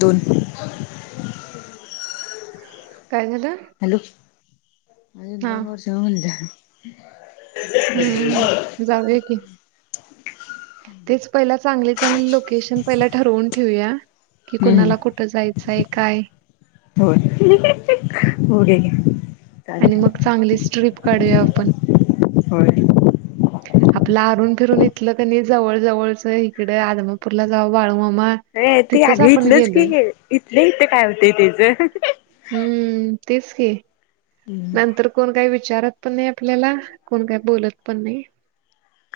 दोन काहिजत अज एंदो वषल ह हम्म. जाऊया की. [inaudible] तेच पहि चांगली चांगली लोकेशन पहिला ठरवून ठेवया हम्म हम् हो हो आणि मग चांगलीच स्ट्रीप काढूया आपण हो आपलं आरून फिरून इथलं कनी जवळ जवळच इकडे आदमापूरला जाव बाळूमा अर ते आग इथलंच की इथलं इथ काय होतंय त्याच हम्म. तेच क हम्म. नंतर कोण काही विचारत पण नाही आपल्याला कोण काय बोलत पण नाही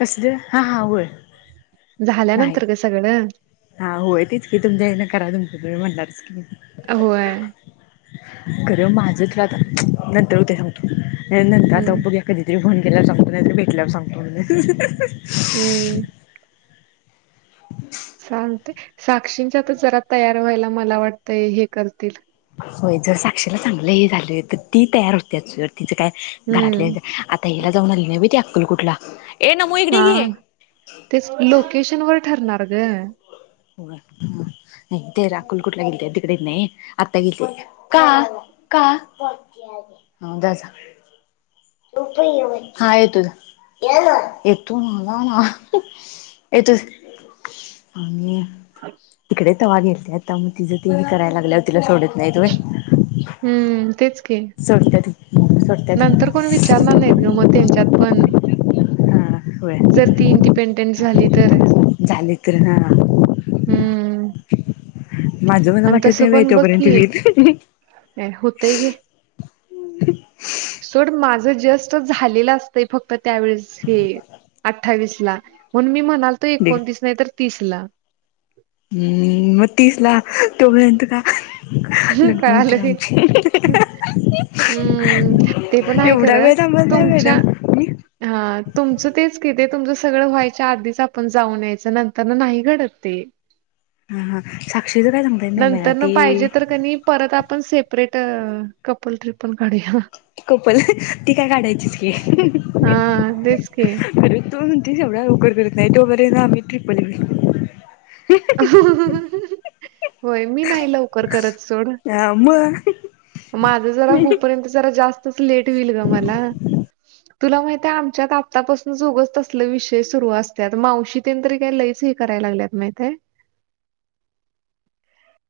कस हा हा होय नाही झाल्यानंतर ग सगळं हा होय त तेच की तुमच्याना करा तुम तुम्ही म्हणणारच की अ आहे खरं माझं नंतर ते ठतो नंत हम्म. आताप्याा कतित र ल्याला सांगो त भेटल्याला सांगतो हम्म. ते साक्षींच्या तर जरा तयार व्हायला मला वाटतंय हे करतील होय जर साक्षीला चांगलं हे झालं तर ती तयार होते तिचं काय हम्म घरातल्या आता याला जाऊन ल नाही भी त्या्या कुलकुठला हा तेच लोकेशन व तरणारारग हो ते राकुल कुठला गेले तिकडे नाही आता गेली का का द हा येतो येतो नाला ना येतो आणि तकडे वा घेतली आता मग तिझं ते कराय लागल्यावर तिला सोडत नाही तु हम्म तेच की सडत नंतर कोण विचारणार नाहीत ग मग त्यांच्यात पण हा होय जर ती इंडिपेंडेंट झाली तेरे झाले तर ना हम्म माझं मला आणि वाटत तसं नाही व पण बघ तोपर्यंत टी की व्हीत होतय घे ह् सोड माझ जस्ट झालेलं असतंय फक्त त्यावेळेस हे अठ्ठावीस मी म लतो एकोणतीस नाही तर तिसला तोम्ही एंत का लग्न कळालं होती आमची हम्म ते पण आहे एवढा खरं वेळमला वेला तुमच्या म हां, तुमचं तेच की ते तुमचं सगळं व्हायच्या आधीच आपण जाऊन यायचं नंतर ना नाही घडत ते हा हा साक्षीच काय सांगताय नाही ब्या नंतरनं ती पाहिजे तर कणी परत आपण से परेट कपल ट्रिपल गाढडीला कपल ती काय काढायचीच घी हां, तेच की. अरे तू ते एवढा उवकरड करत नाही तो बरे ना आम्ही ट्रिपल होय मी नाही लवकर करत सोड मग माझ जरा होपर्यंत ज जास्त लेट होईल ग मला तुला माहिे आमच्यात आतापासून जोगच तसले विषय सुरू असतात मावशीन त का लयच हे करायला लागल्यात माहि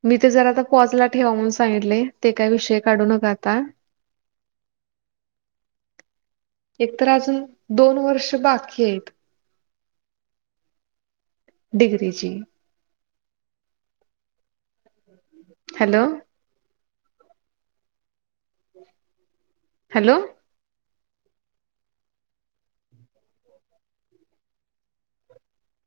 मी ते ज आता पॉजला ठेवाून सांगितले विषय काढू नकाता एक तर अजून दोन वर्ष बाकी आहेत डिग्रीची हॅलो हॅलो